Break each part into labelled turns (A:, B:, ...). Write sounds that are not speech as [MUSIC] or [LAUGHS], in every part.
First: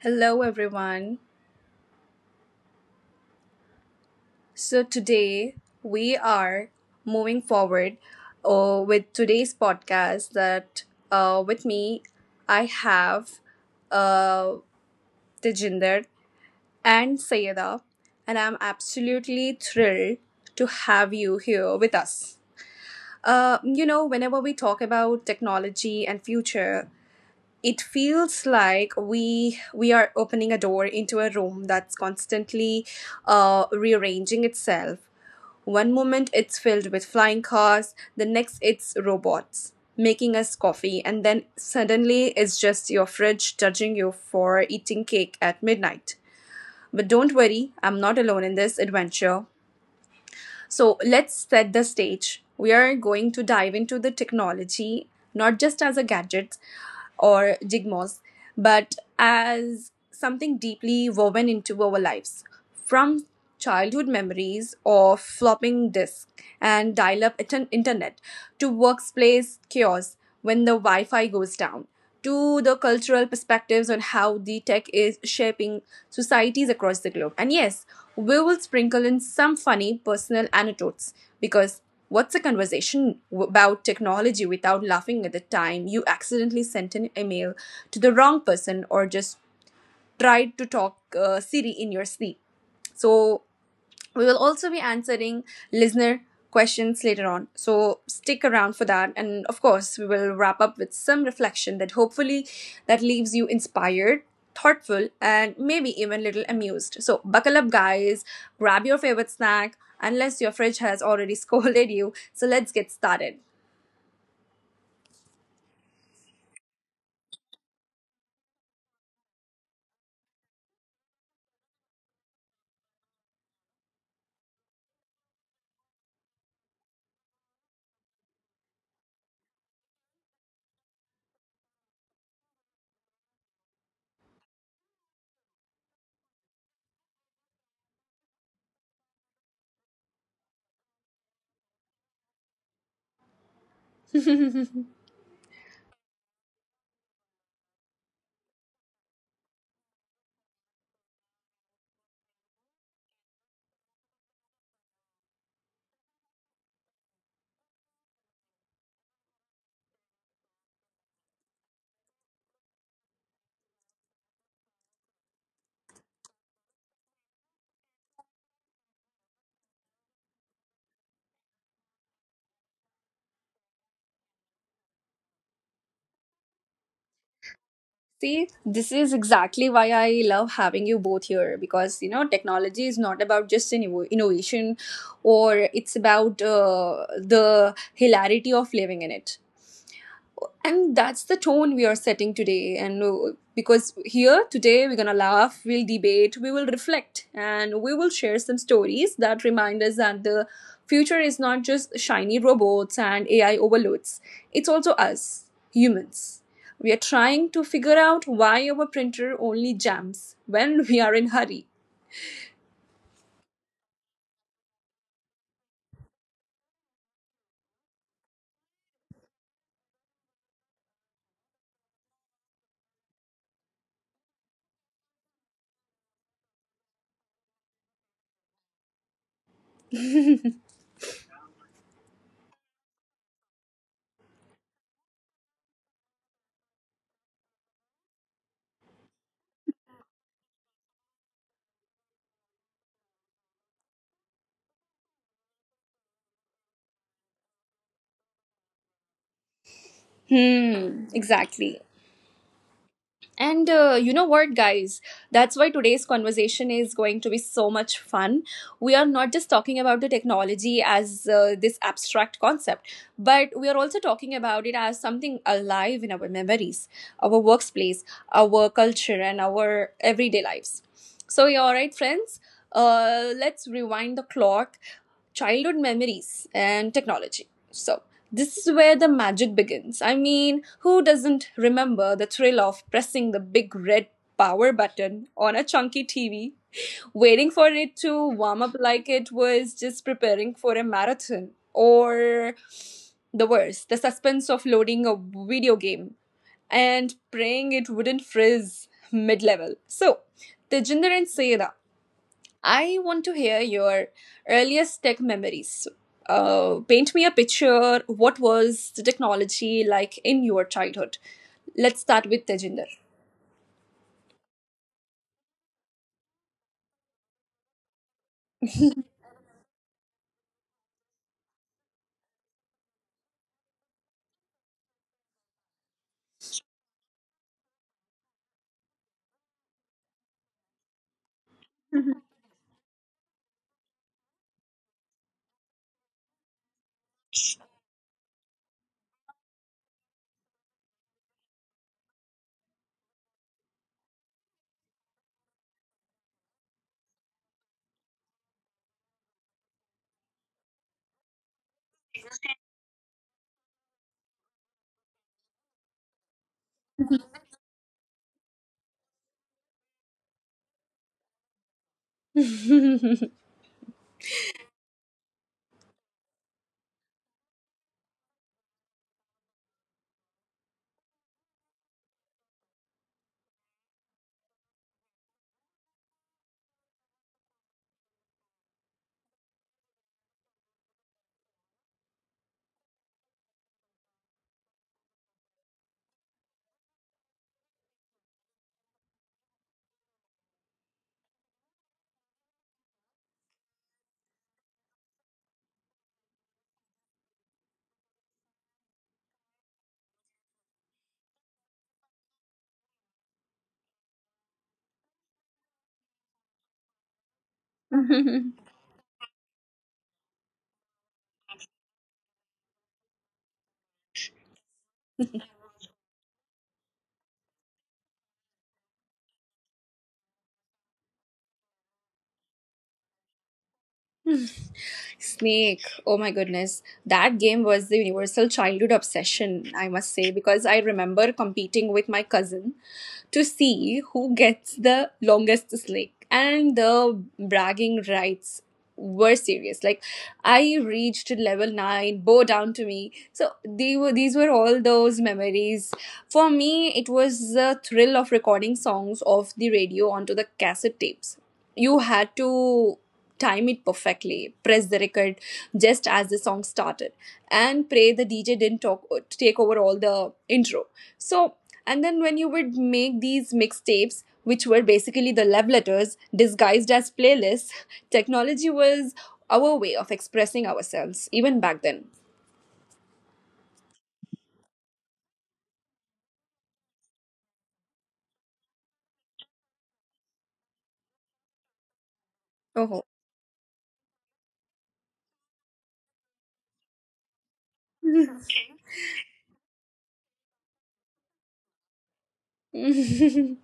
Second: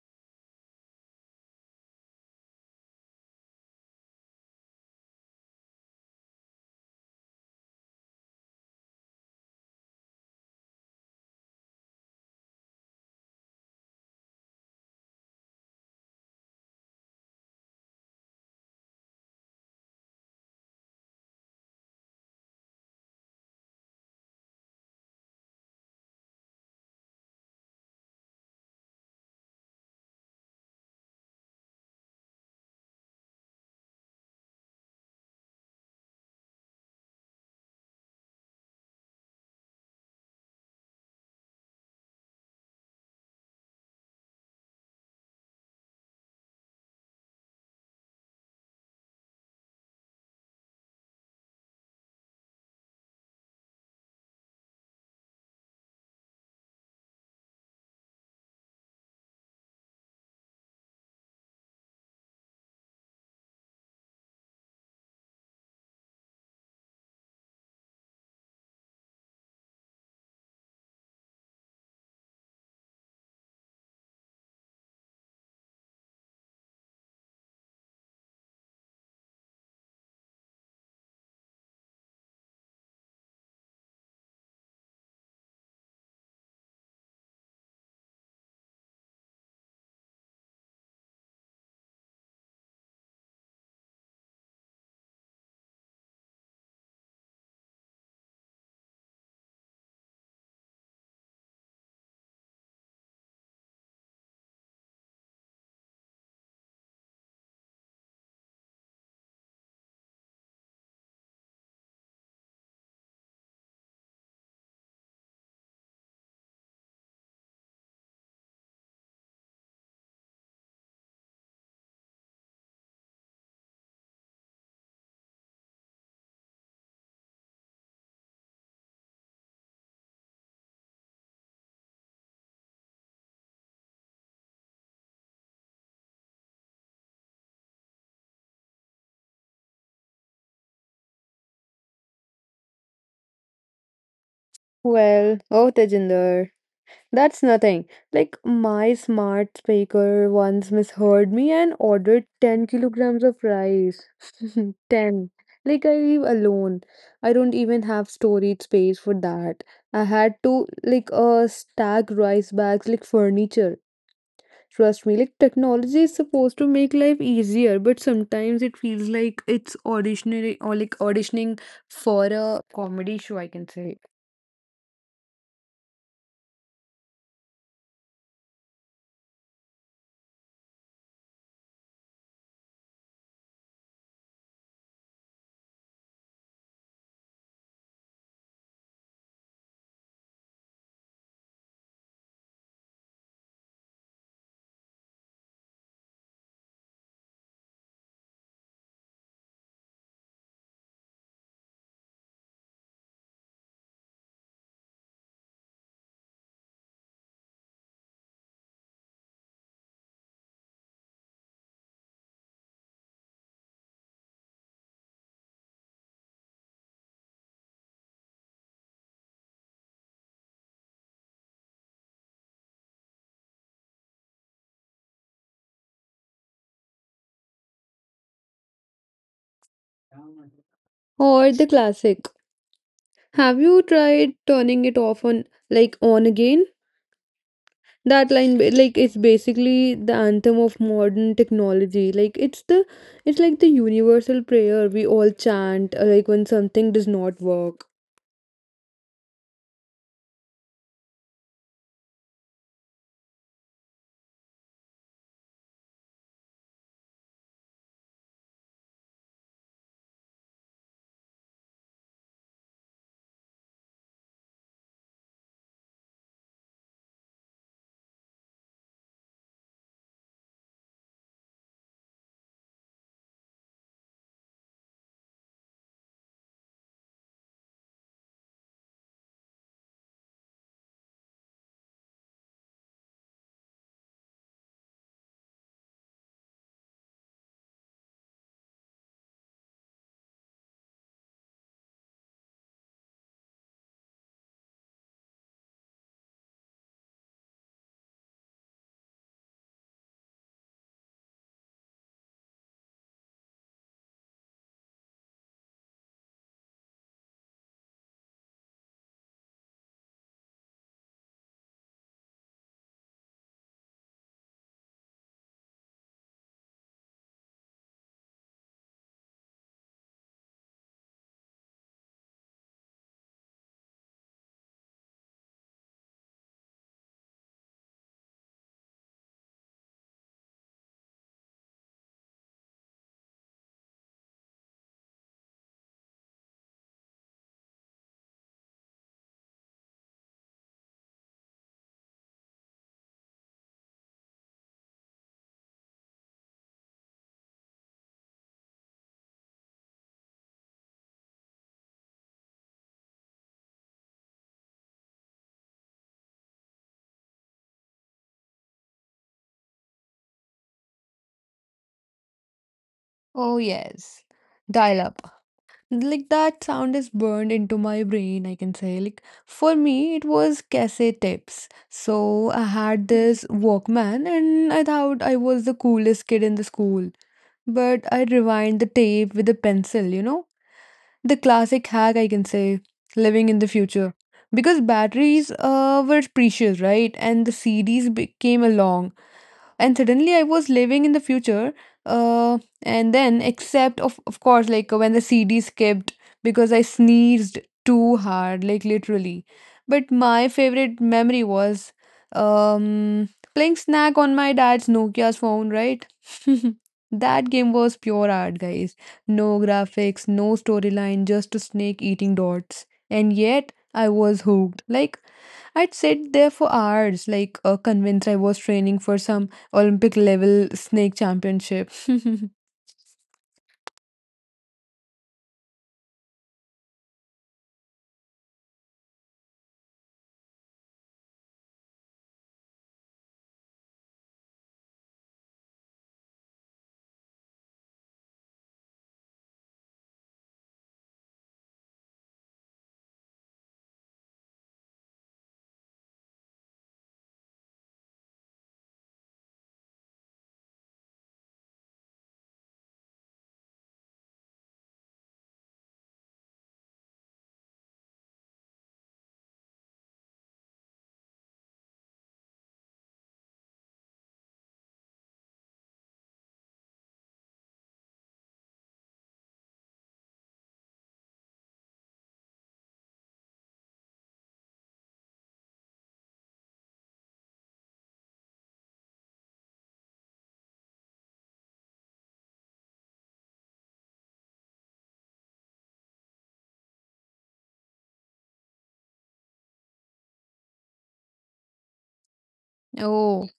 A: Hello, everyone. So, today we are moving forward with today's podcast. That With me, I have uh, Tejinder and Sayeda, and I'm absolutely thrilled to have you here with us. You know, whenever we talk about technology and future, it feels like we are opening a door into a room that's constantly rearranging itself. One moment it's filled with flying cars, the next it's robots making us coffee, and then suddenly it's just your fridge judging you for eating cake at midnight. But don't worry, I'm not alone in this adventure. So let's set the stage. We are going to dive into the technology, not just as a gadget or jigmos, but as something deeply woven into our lives. From childhood memories of flopping disk and dial up internet to workplace chaos when the Wi Fi goes down, to the cultural perspectives on how the tech is shaping societies across the globe. And yes, we will sprinkle in some funny personal anecdotes, because what's a conversation about technology without laughing at the time you accidentally sent an email to the wrong person, or just tried to talk Siri in your sleep? So, we will also be answering listener questions later on, so stick around for that. And of course, we will wrap up with some reflection that hopefully that leaves you inspired, thoughtful, and maybe even little amused. So buckle up, guys. Grab your favorite snack, unless your fridge has already [LAUGHS] scolded you. So let's get started.
B: Well, oh Tejinder, that's nothing. My smart speaker once misheard me and ordered 10 kilograms of rice. [LAUGHS] 10. Like I live alone. I don't even have storage space for that. I had to stack rice bags like furniture. Trust me, like technology is supposed to make life easier, but sometimes it feels like it's auditioning or auditioning for a comedy show, I can say.
A: See, this is exactly why I love having you both here, because you know technology is not about just an innovation, or it's about the hilarity of living in it. And that's the tone we are setting today. And Because here today we're going to laugh, we'll debate, we will reflect, and we will share some stories that remind us that the future is not just shiny robots and AI overloads, it's also us, humans. We are trying to figure out why our printer only jams when we are in hurry.
B: Or the classic. Have you tried turning it off on on again? That line it's basically the anthem of modern technology. It's like the universal prayer we all chant like when something does not work.
A: Hmm, exactly. And you know what, guys? That's why today's conversation is going to be so much fun. We are not just talking about the technology as this abstract concept, but we are also talking about it as something alive in our memories, our workplace, our culture, and our everyday lives. So, you're all right, friends. Let's rewind the clock, childhood memories and technology. So, this is where the magic begins. I mean, who doesn't remember the thrill of pressing the big red power button on a chunky TV, waiting for it to warm up like it was just preparing for a marathon? Or the worst, the suspense of loading a video game and praying it wouldn't frizz mid level. So, Tejinder and Seda, I want to hear your earliest tech memories. Paint me a picture. What was the technology like in your childhood? Let's start with Tejinder. [LAUGHS]
B: Oh, yes. Dial up. Like that sound is burned into my brain, I can say. Like for me, it was cassette tapes. So I had this Walkman and I thought I was the coolest kid in the school. But I rewind the tape with a pencil, you know? The classic hack, I can say, living in the future. Because batteries were precious, right? And the came along and suddenly I was living in the future, uh, and then except of course, like when the CD skipped because I sneezed too hard, like literally. But my favorite memory was um, playing snack on my dad's Nokia's phone, right? [LAUGHS] That game was pure art, guys. No graphics, no storyline, just a snake eating dots, and yet I was hooked. Like I'd sit there for hours, convinced I was training for some Olympic level snake championship. [LAUGHS]
A: Snake. Oh my goodness. That game was the universal childhood obsession, I must say, because I remember competing with my cousin to see who gets the longest snake. And the bragging rights were serious. Like I reached level nine, bow down to me. So they were, these were all those memories. For me, it was the thrill of recording songs off the radio onto the cassette tapes. You had to time it perfectly, press the record just as the song started, and pray the DJ didn't talk, take over all the intro. So, and then when you would make these mixtapes, which were basically the love letters disguised as playlists, [LAUGHS] technology was our way of expressing ourselves, even back then. Oh.
B: Oh,
A: [LAUGHS]
B: [LAUGHS]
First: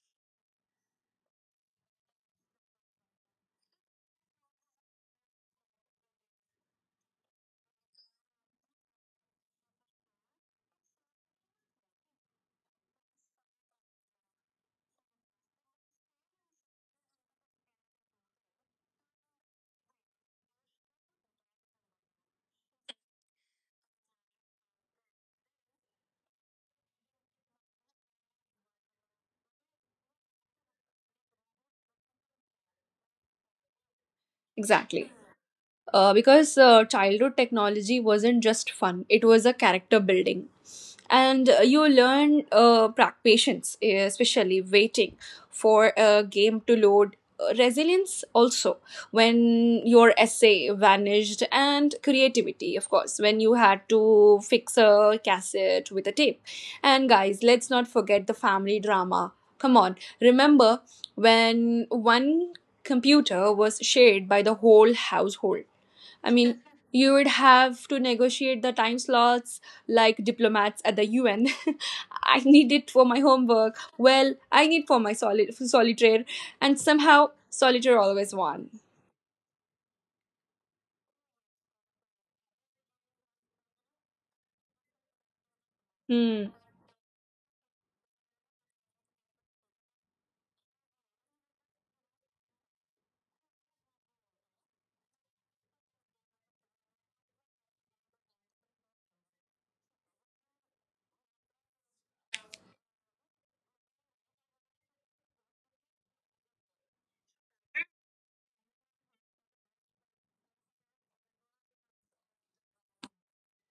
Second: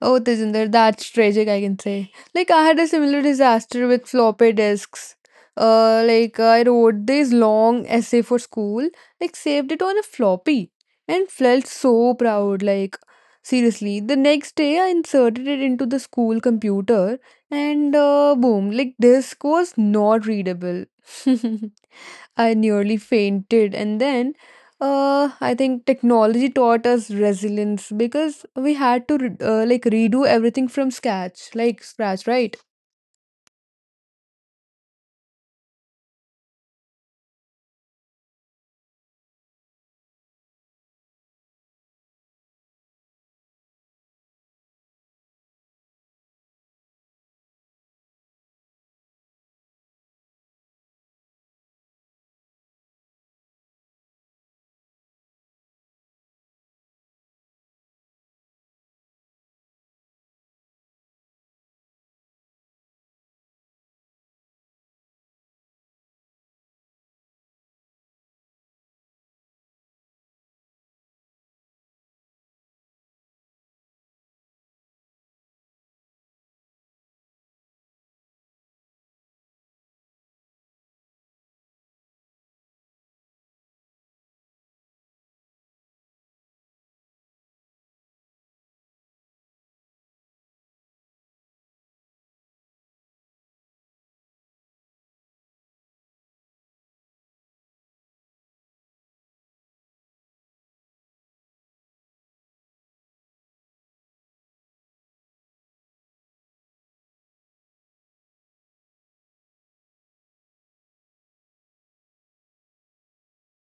B: oh, Tejinder, that's tragic, I can say. Like, I had a similar disaster with floppy disks. I wrote this long essay for school, like, saved it on a floppy, and felt so proud. Like, seriously, the next day I inserted it into the school computer, and boom, like, disk was not readable. [LAUGHS] I nearly fainted, and then I think technology taught us resilience because we had to redo everything from scratch, like scratch, right?
A: Exactly. Because childhood technology wasn't just fun, it was a character building. And you learn patience, especially waiting for a game to load. Resilience also, when your essay vanished, and creativity of course, when you had to fix a cassette with a tape. And guys, let's not forget the family drama. Come on, remember when one computer was shared by the whole household? I mean, you would have to negotiate the time slots like diplomats at the UN. [LAUGHS] I need it for my homework. Well, I need for my solitaire, and somehow solitaire always won. Hmm.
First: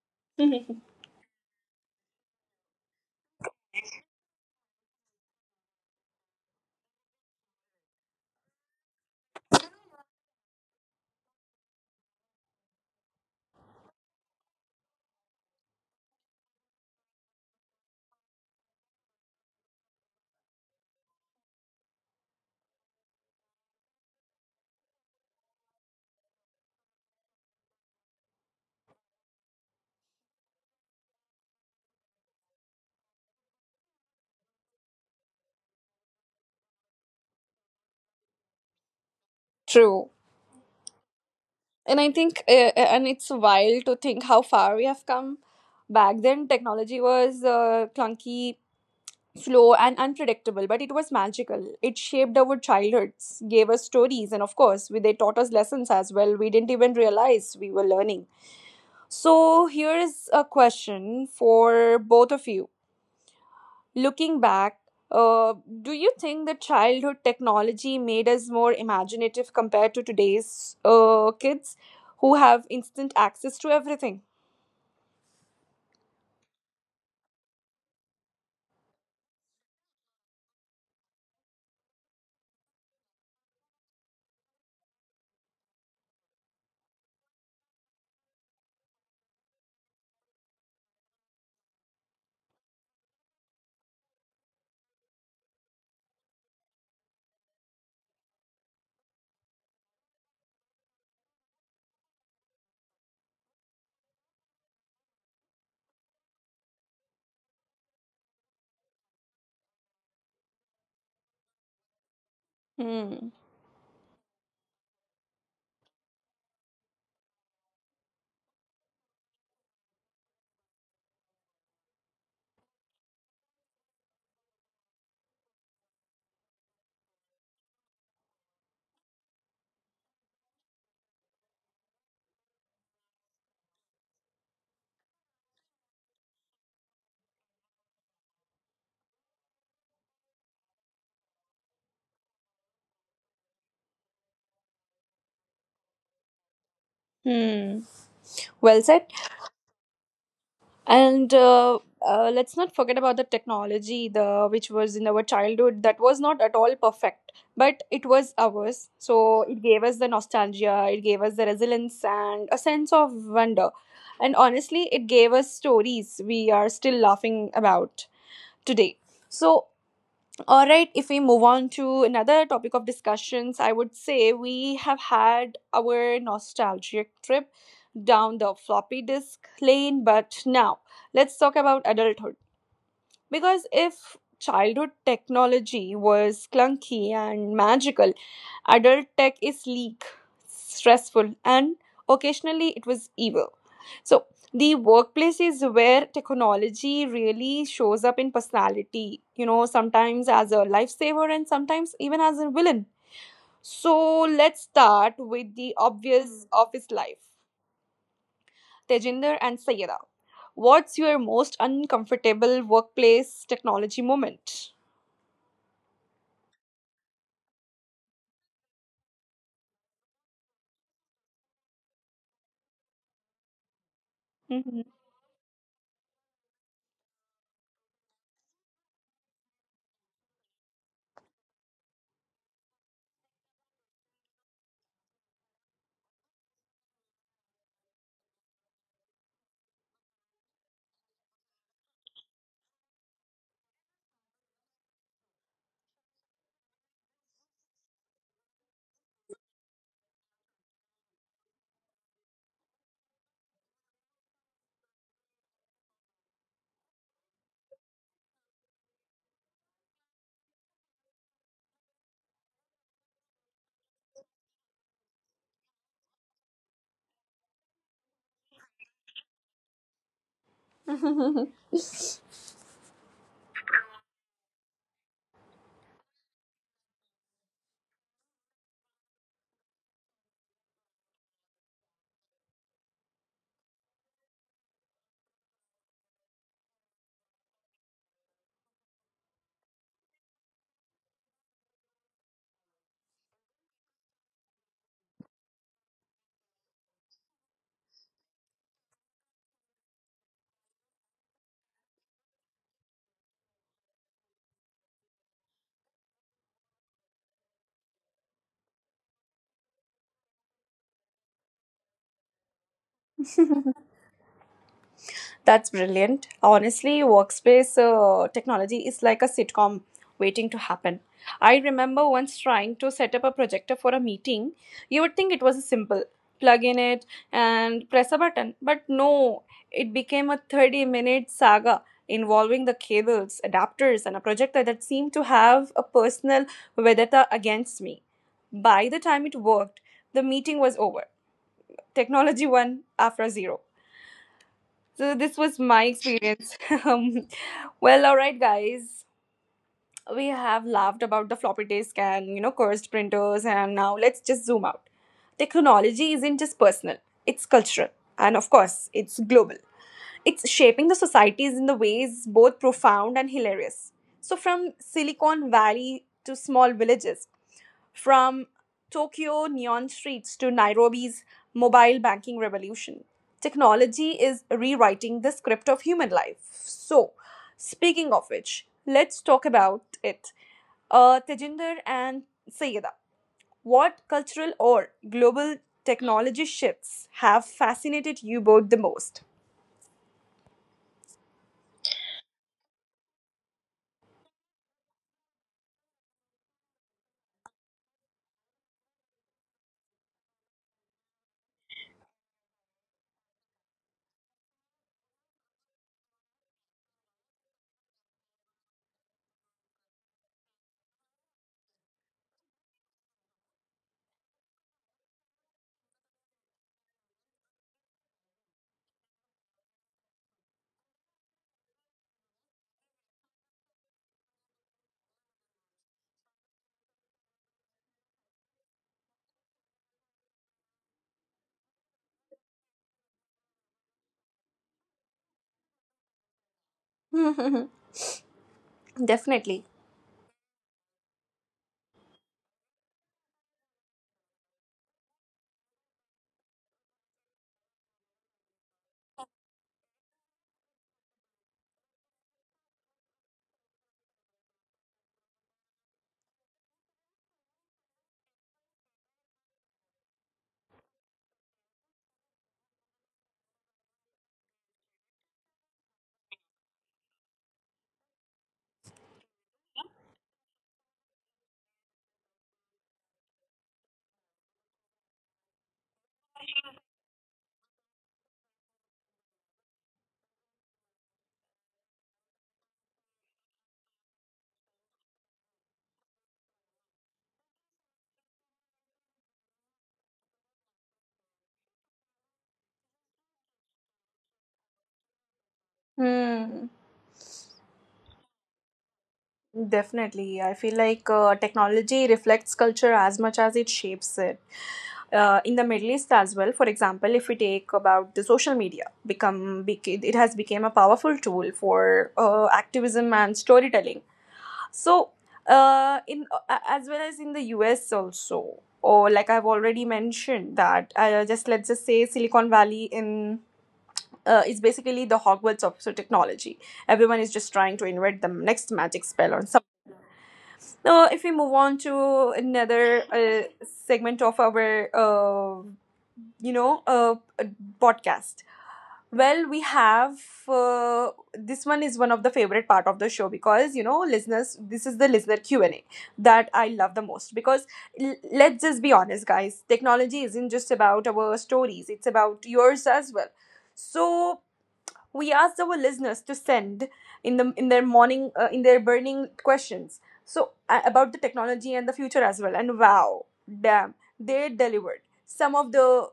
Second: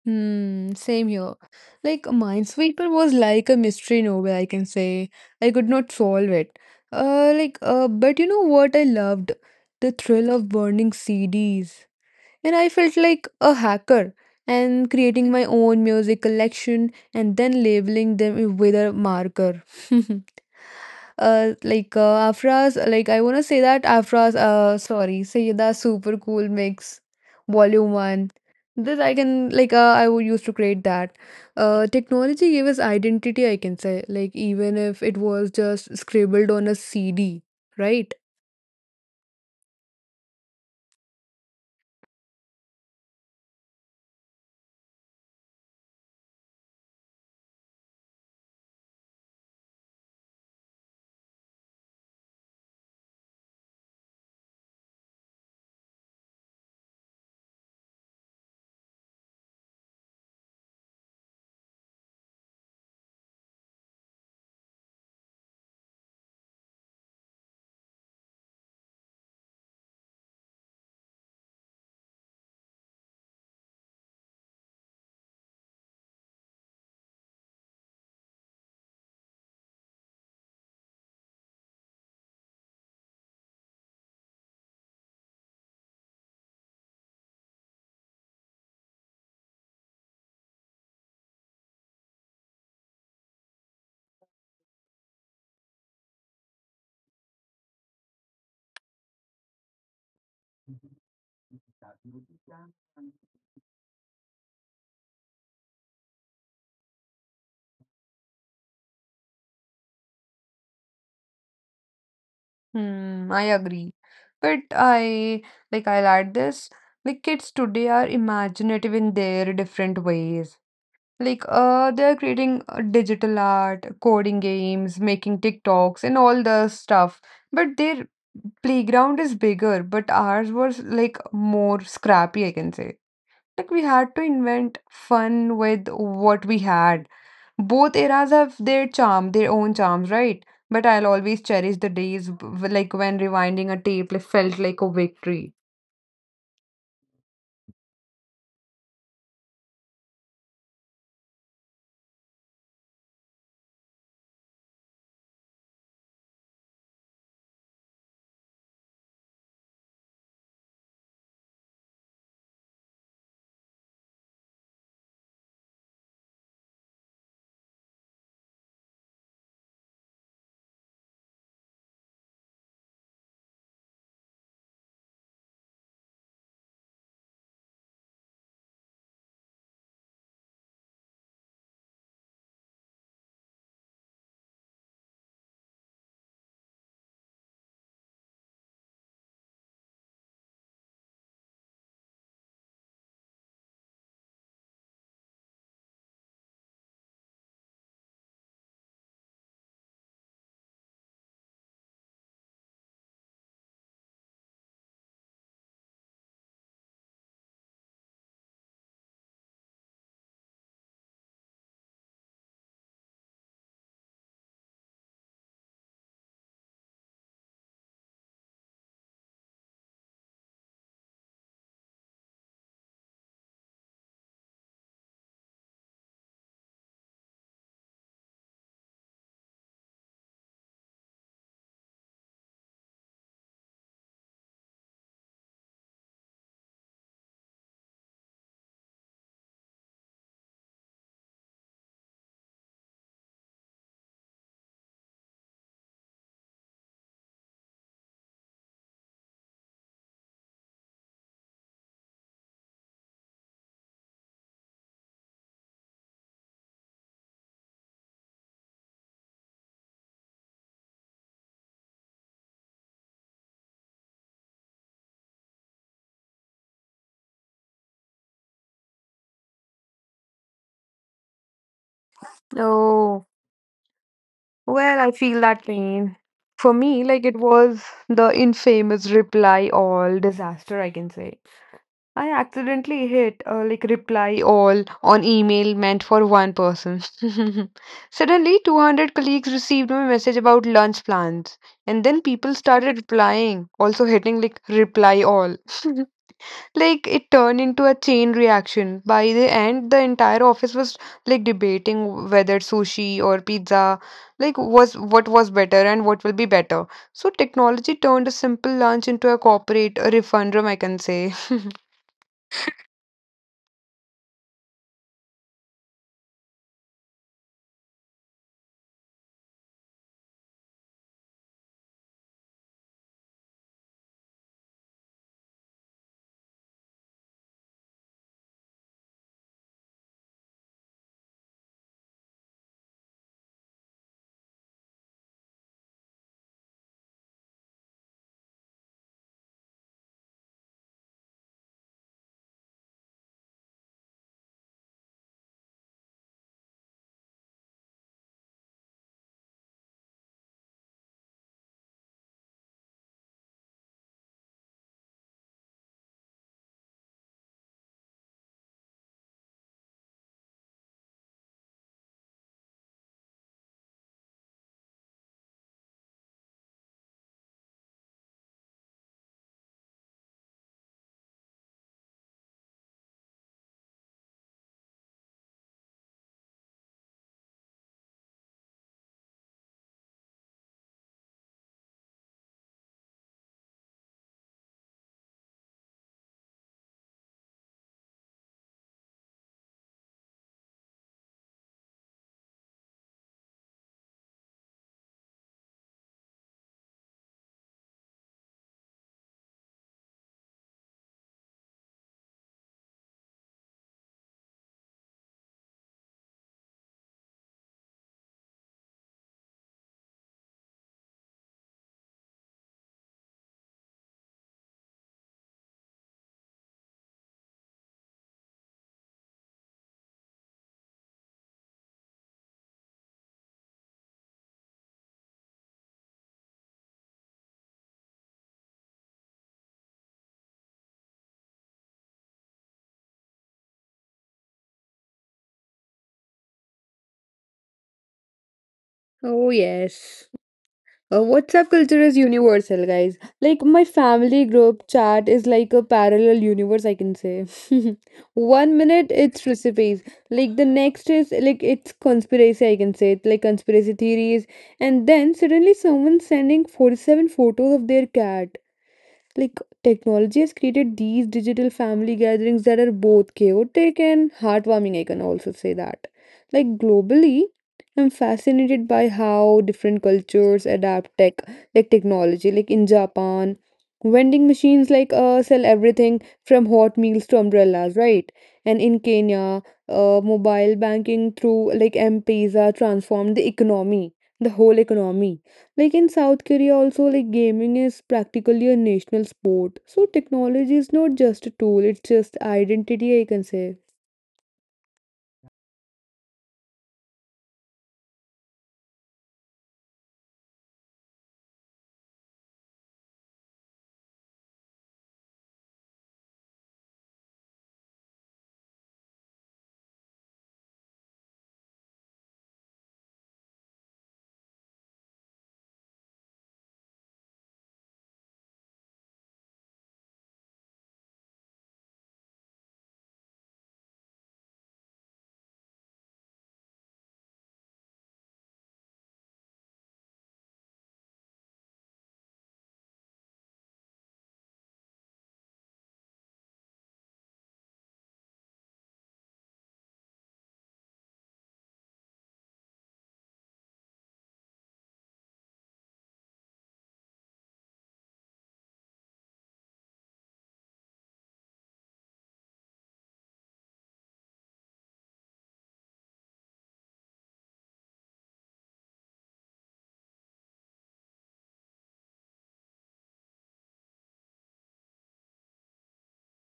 B: Hmm,
A: [LAUGHS]
B: same here. Like Minesweeper was like a mystery novel, I can say. I could not solve it. But you know what I loved? The thrill of burning CDs, and I felt like a hacker and creating my own music collection and then labeling them with a marker. [LAUGHS] Like afras like I want to say that afras sorry, Sayeda super cool mix volume 1. This I can like I would used to create that. Technology gave us identity, I can say, like even if it was just scribbled on a CD, right?
A: True. And I think, and it's wild to think how far we have come. Back then, technology was clunky, slow and unpredictable, but it was magical. It shaped our childhoods, gave us stories, and of course, we, they taught us lessons as well. We didn't even realize we were learning. So, here is a question for both of you. Looking back, uh, do you think that childhood technology made us more imaginative compared to today's kids who have instant access to everything?
B: Hmm, I
A: Hmm.
B: agree. But I'll add this. Like kids today are imaginative in their different ways. Like they're creating digital art, coding games, making TikToks and all the stuff. But their playground is bigger, but ours was like more scrappy, I can say. Like we had to invent fun with what we had. Both eras have their charm, their own charms, right? But I'll always cherish the days when rewinding a tape, like, felt like a victory.
A: Hmm. Well said. And Let's not forget about the technology, the which was in our childhood, that was not at all perfect, but it was ours. So it gave us the nostalgia, it gave us the resilience and a sense of wonder, and honestly it gave us stories we are still laughing about today. So, all right, if we move on to another topic of discussions, I would say we have had our nostalgic trip down the floppy disk lane, but now let's talk about adulthood. Because if childhood technology was clunky and magical, adult tech is sleek, stressful, and occasionally it was evil. So, the workplace is where technology really shows up in personality, you know, sometimes as a lifesaver and sometimes even as a villain. So, let's start with the obvious office life. Tejinder and Sayeda, what's your most uncomfortable workplace technology moment? Mhm. [LAUGHS]
B: Oh, well, I feel that pain. For me, like it was the infamous reply all disaster, I can say. I accidentally hit like reply all on email meant for one person. [LAUGHS] Suddenly, 200 colleagues received my message about lunch plans, and then people started replying, also hitting like reply all. [LAUGHS] Like it turned into a chain reaction. By the end, the entire office was like debating whether sushi or pizza, like was what was better and what will be better. So technology turned a simple lunch into a corporate refundum, I can say. [LAUGHS]
A: That's brilliant. Honestly, workspace technology is like a sitcom waiting to happen. I remember once trying to set up a projector for a meeting. You would think it was simple, plug in it and press a button. But no, it became a 30-minute saga involving the cables, adapters, and a projector that seemed to have a personal vendetta against me. By the time it worked, the meeting was over. Technology won after zero. So this was my experience. [LAUGHS] um, well, all right, guys. We have laughed about the floppy disk and you know cursed printers, and now let's just zoom out. Technology isn't just personal; it's cultural, and of course, it's global, it's shaping the societies in the ways both profound and hilarious. So, from Silicon Valley to small villages, from Tokyo neon streets to Nairobi's mobile banking revolution, technology is rewriting the script of human life. So, speaking of which, let's talk about it. Tejinder and Sayeda, what cultural or global technology shifts have fascinated you both the most? [LAUGHS]
B: Oh,
A: Definitely.
B: yes. WhatsApp culture is universal, guys. Like, my family group chat is like a parallel universe, I can say. [LAUGHS] One minute it's recipes, like, the next is like it's conspiracy, I can say, it like conspiracy theories, and then suddenly someone's sending 47 photos of their cat. Like technology has created these digital family gatherings that are both chaotic and heartwarming, I can also say that. Like globally, I'm fascinated by how different cultures adapt technology. Like in Japan, vending machines sell everything from hot meals to umbrellas, right? And in Kenya, mobile banking through like M-Pesa transformed the economy, the whole economy. Like in South Korea, also, like gaming is practically a national sport. So technology is not just a tool, it's just identity, I can say.
A: Hmm. Definitely. I feel like technology reflects culture as much as it shapes it. In the Middle East as well, for example, if we take about the social media, it has become a powerful tool for activism and storytelling. So, in as well as in the US also, or like I've already mentioned that just let's just say Silicon Valley in, it's basically the Hogwarts of so technology. Everyone is just trying to invent the next magic spell or something. So, if we move on to another segment of our, you know, podcast. Well, we have this one is one of the favorite part of the show, because you know listeners, this is the listener Q and A that I love the most, because let's just be honest, guys, technology isn't just about our stories; it's about yours as well. So we asked our listeners to send in the in their morning in their burning questions so about the technology and the future as well, and wow, damn they delivered. Some of the,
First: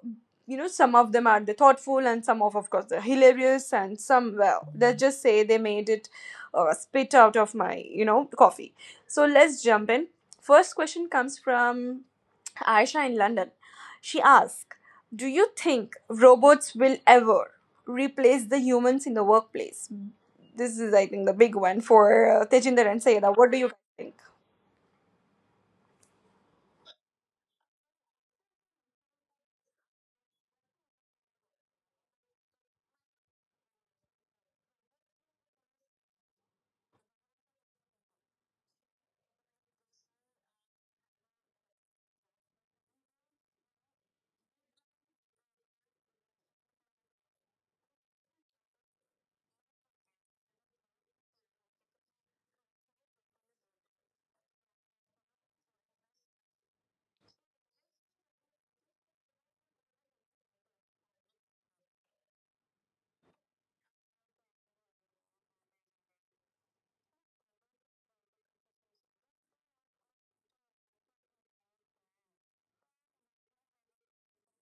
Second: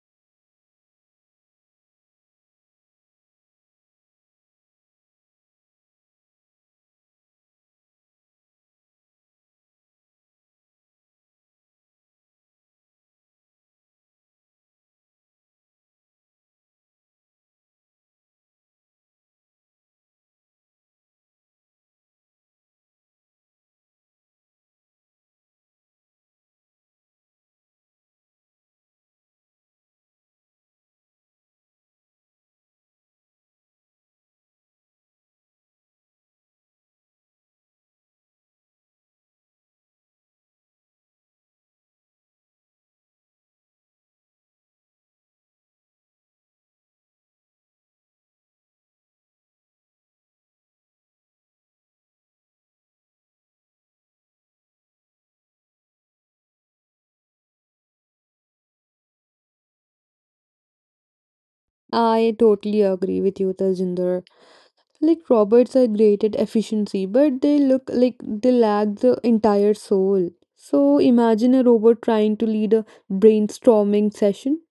A: you know, some of them are the thoughtful, and some of course, the hilarious, and some, well, let's just say they made it spit out of my you know coffee. So let's jump in. First question comes from Aisha in London. She asked, do you think robots will ever replace the humans in the workplace? This is, I think, the big one for Tejinder and Sayeda. What do you think?
B: I totally agree with you, Tajinder. Like robots are great at efficiency, but they look like they lack the entire soul. So imagine a robot trying to lead a brainstorming session.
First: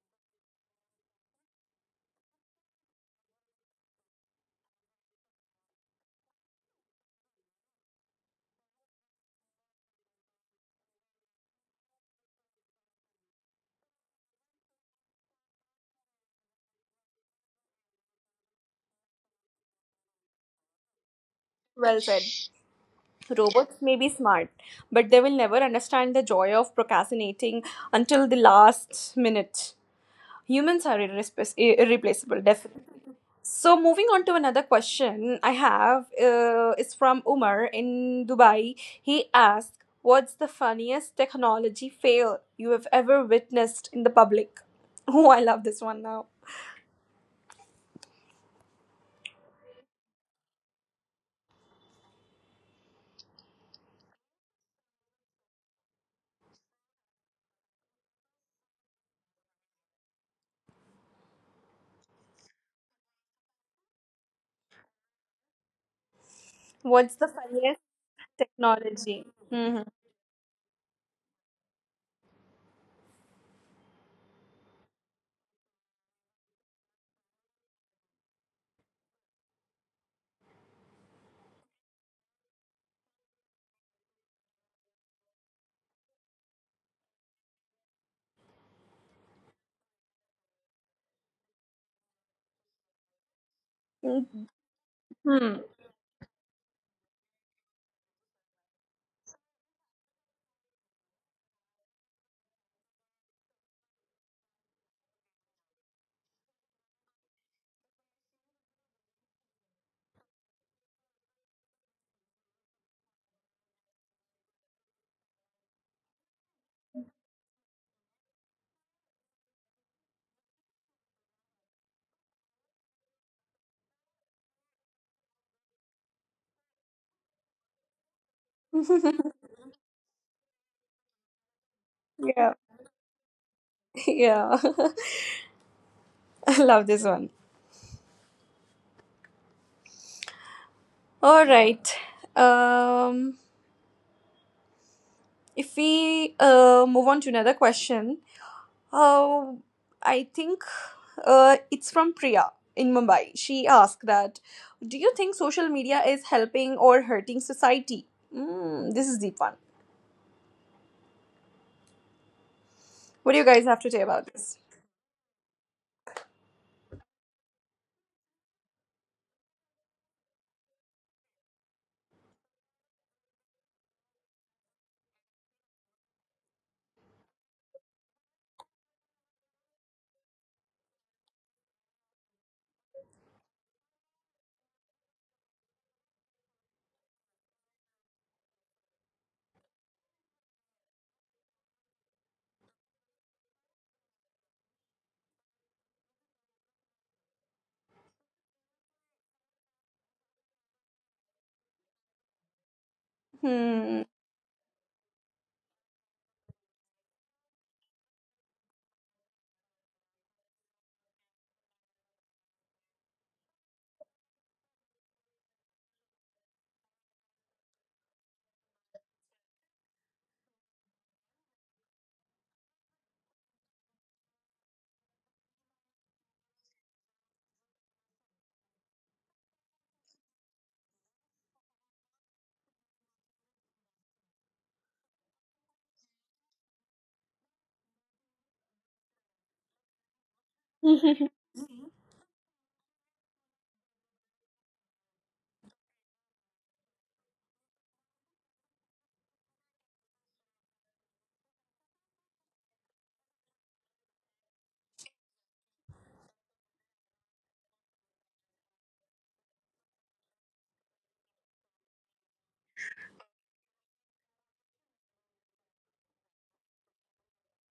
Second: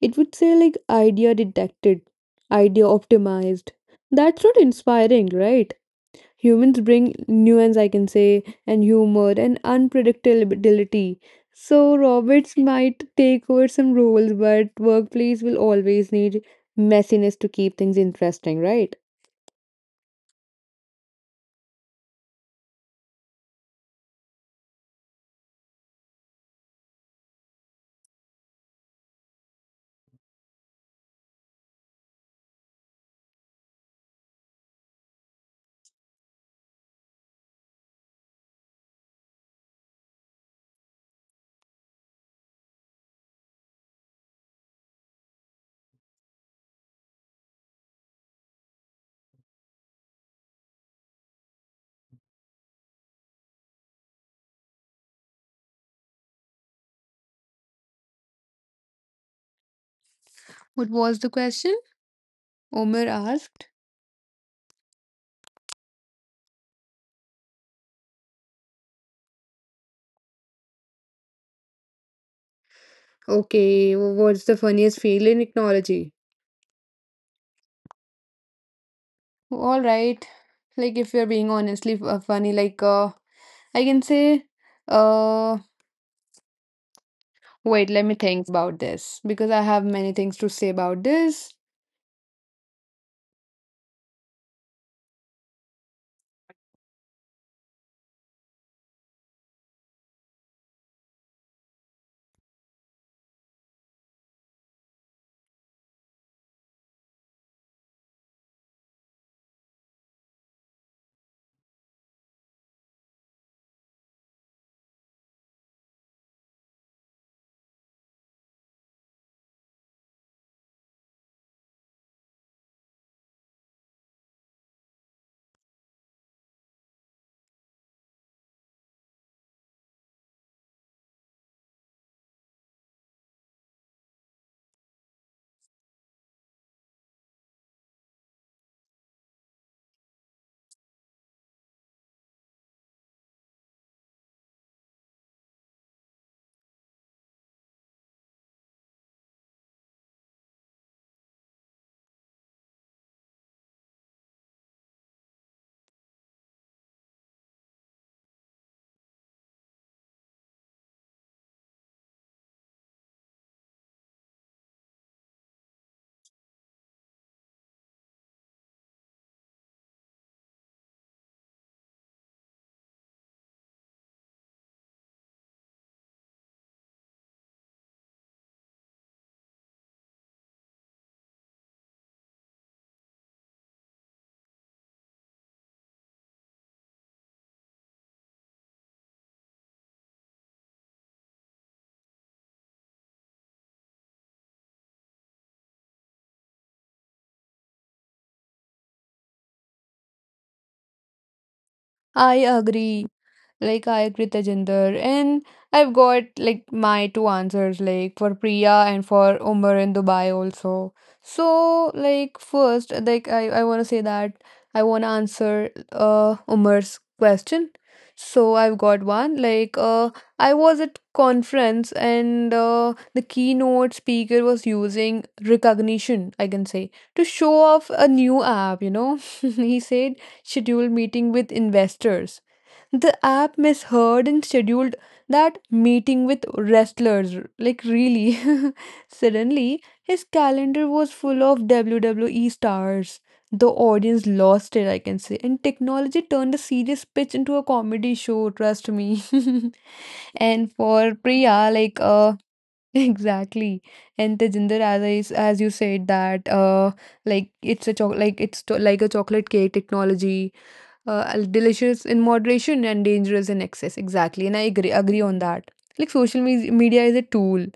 B: It would say like idea detected, idea optimized. That's not inspiring, right? Humans bring nuance, I can say, and humor and unpredictability. So robots might take over some roles, but workplace will always need messiness to keep things interesting, right?
A: Well said. Robots may be smart, but they will never understand the joy of procrastinating until the last minute. Humans are irreplaceable, definitely. So moving on to another question I have is from Umar in Dubai. He asked, "What's the funniest technology fail you have ever witnessed in the public?" [LAUGHS] Oh, I love this one now.
B: What was the question? Omer asked.
A: What's the funniest technology? Mhm.
B: Okay, what's the funniest fail in technology? All right. Like if you're being honestly funny, I can say, uh, wait, let me think about this because I have many things to say about this.
A: Hmm. [LAUGHS] Yeah. Yeah. [LAUGHS] I love this one. All right. Um, if we move on to another question, oh, I think it's from Priya in Mumbai. She asked that, do you think social media is helping or hurting society? Mm, this is deep one. What do you guys have to say about this?
B: I agree. I
A: Hmm.
B: agree with Tejinder, and I've got like my two answers like for Priya and for Umar in Dubai also. So first I wanna say that I wanna answer Umar's question. So I've got one I was at conference, and the keynote speaker was using recognition, I can say, to show off a new app, you know. [LAUGHS] He said, schedule meeting with investors. The app misheard and scheduled that meeting with wrestlers. Like, really? [LAUGHS] Suddenly, his calendar was
A: [LAUGHS]
B: full of WWE stars. The audience lost it, I can say. And technology turned a serious pitch into a comedy show, trust me. [LAUGHS] And for Priya, exactly. And Tejinder, as you said that, it's a choc like it's to like a chocolate cake technology, delicious in moderation and dangerous in excess. Exactly, and I agree on that. Like social me media is a tool.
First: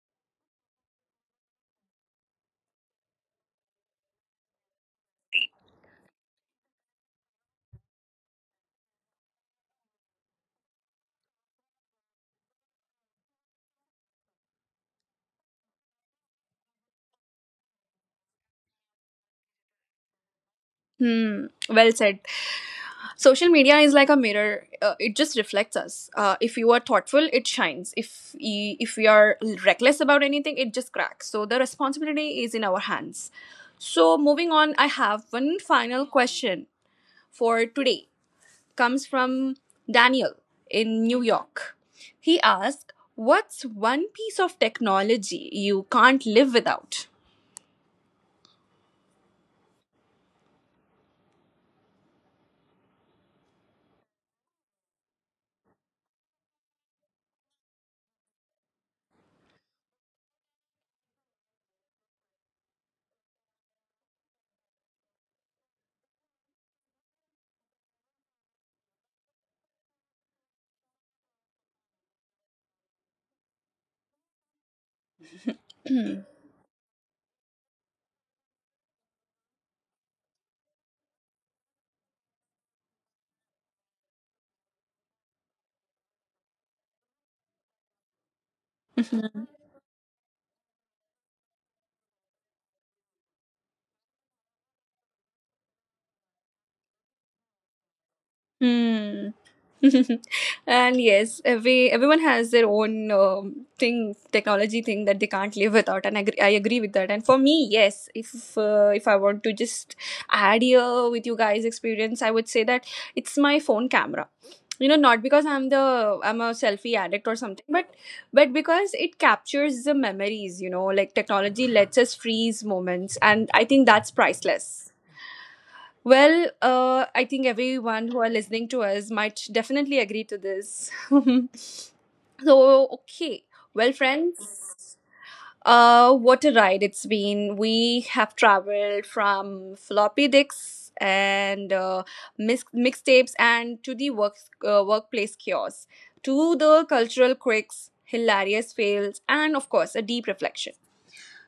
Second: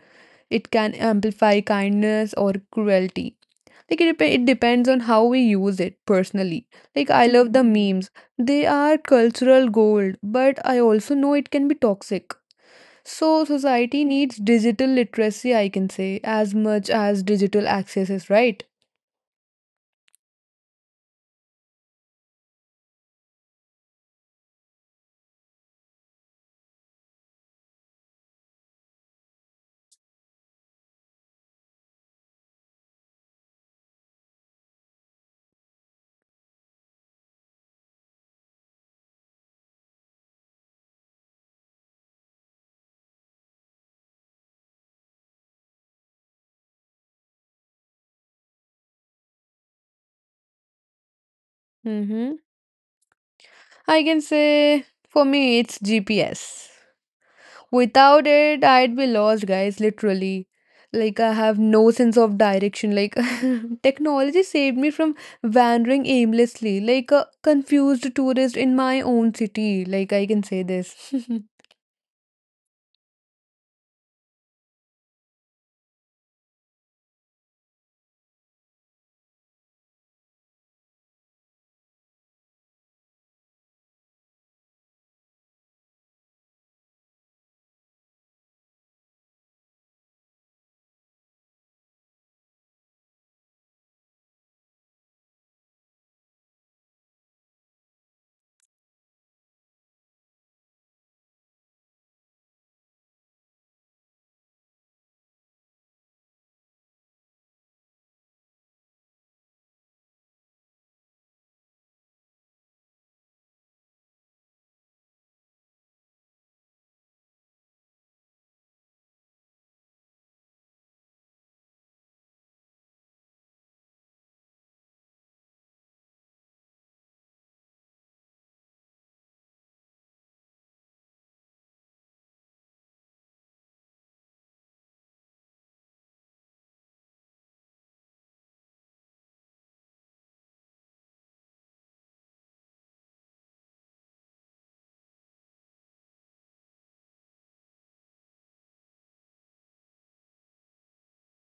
B: It can amplify kindness or cruelty. Like it depends on how we use it personally. Like I love the memes. They are cultural gold, but I also know it can be toxic. So society needs digital literacy, I can say, as much as digital access is right.
A: hmm. Well said. Social media is like a mirror, it just reflects us. If you are thoughtful it shines, if we are reckless about anything it just cracks. So the responsibility is in our hands. So moving on, I have one final question for today, comes from Daniel in New York. He asked, what's one piece of technology you can't live without?
B: Mm-hmm. I can say for me it's GPS. Without it, I'd be lost, guys, literally. Like I have no sense of direction. Like [LAUGHS] technology saved me from wandering aimlessly, like a confused tourist in my own city. Like I can say this.
A: [CLEARS THROAT] Hmm. [LAUGHS] And yes, everyone has their own thing, technology thing, that they can't live without, and I agree with that. And for me, yes, if I want to just add here with you guys' experience, I would say that it's my phone camera. You know, not because I'm a selfie addict or something, but because it captures the memories. You know, like technology lets us freeze moments, and I think that's priceless. Well, I think everyone who are listening to us might definitely agree to this. [LAUGHS] So, okay. Well, friends, what a ride it's been. We have traveled from floppy disks and mixtapes, and to the workplace chaos, to the cultural quirks, hilarious fails, and of course, a deep reflection.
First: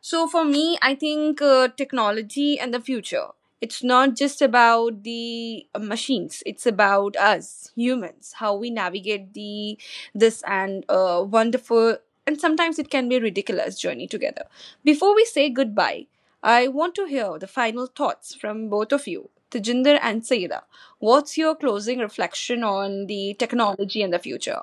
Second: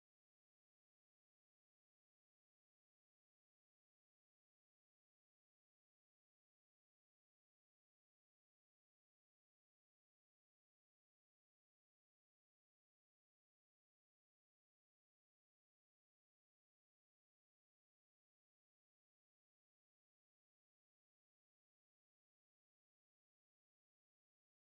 A: So for me, I think technology and the future. It's not just about the machines. It's about us humans, how we navigate the this and wonderful, and sometimes it can be a ridiculous journey together. Before we say goodbye, I want to hear the final thoughts from both of you, Tejinder and Saida. What's your closing reflection on the technology and the future?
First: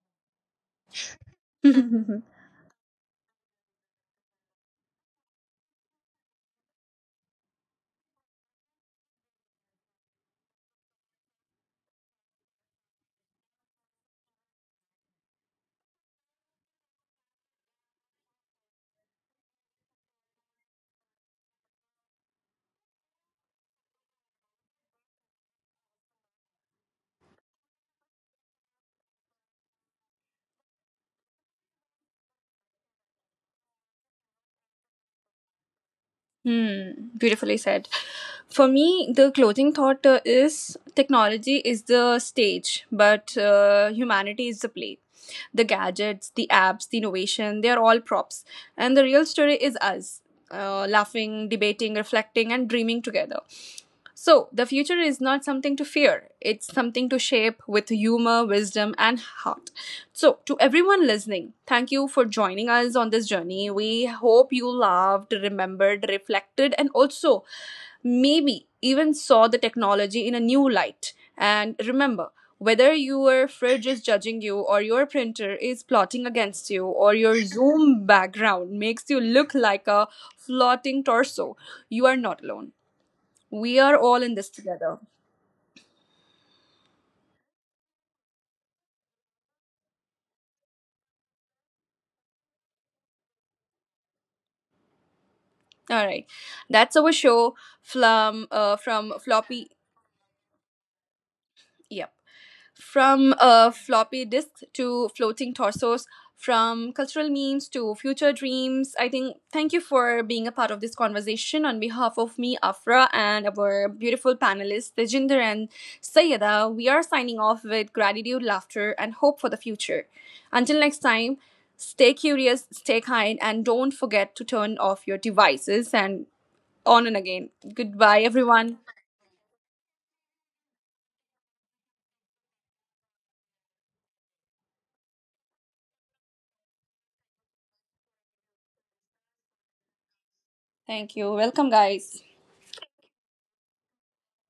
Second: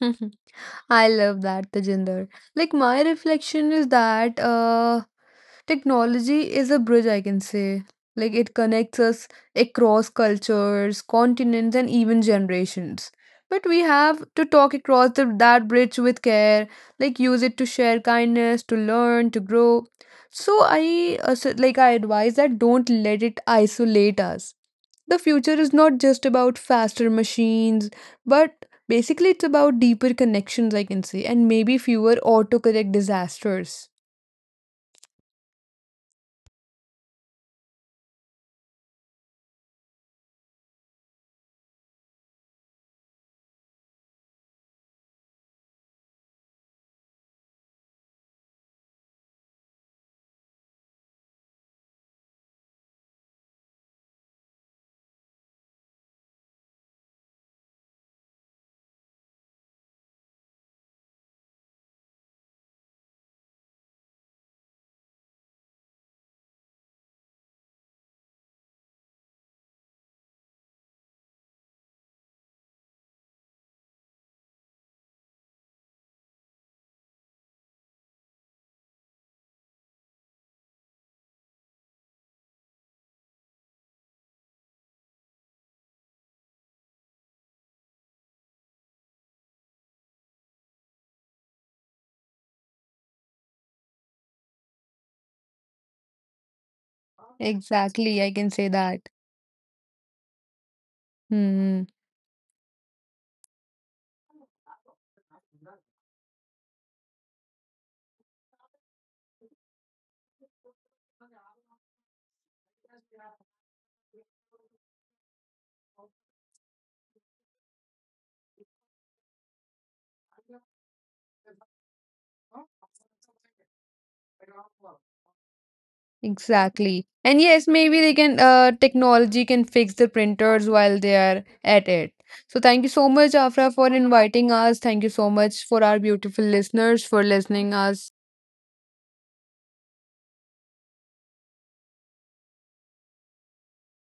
B: [LAUGHS] I love that, Tejinder.
A: [LAUGHS]
B: Like, my reflection is that technology is a bridge, I can say. Like, it connects us across cultures, continents, and even generations. But we have to talk across that bridge with care, like, use it to share kindness, to learn, to grow. So, I advise that don't let it isolate us. The future is not just about faster machines, but basically it's about deeper connections, I can say, and maybe fewer autocorrect disasters.
A: Hmm, beautifully said. For me, the closing thought is technology is the stage, but humanity is the play. The gadgets, the apps, the innovation, they are all props. And the real story is us laughing, debating, reflecting, and dreaming together. So, the future is not something to fear, it's something to shape with humor, wisdom, and heart. So, to everyone listening, thank you for joining us on this journey. We hope you loved, remembered, reflected, and also maybe even saw the technology in a new light. And remember, whether your fridge is judging you, or your printer is plotting against you, or your Zoom background makes you look like a floating torso, you are not alone. We are all in this together. All right, that's our show
B: Exactly, I can say that.
A: from Floppy.
B: Hmm.
A: Yep. From floppy disks to floating torsos, from cultural memes to future dreams. I think thank you for being a part of this conversation on behalf of me, Afra, and our beautiful panelists, Tejinder and Sayeda. We are signing off with gratitude, laughter, and hope for the future. Until next time, stay curious, stay kind, and don't forget to turn off your devices and
B: Exactly.
A: on and
B: And
A: again.
B: yes, maybe they
A: Goodbye,
B: can,
A: everyone.
B: technology can fix the printers while they are at it. So thank you so much, Afra, for inviting us. Thank you so much for our beautiful listeners for listening us.
A: Thank you. Welcome, guys.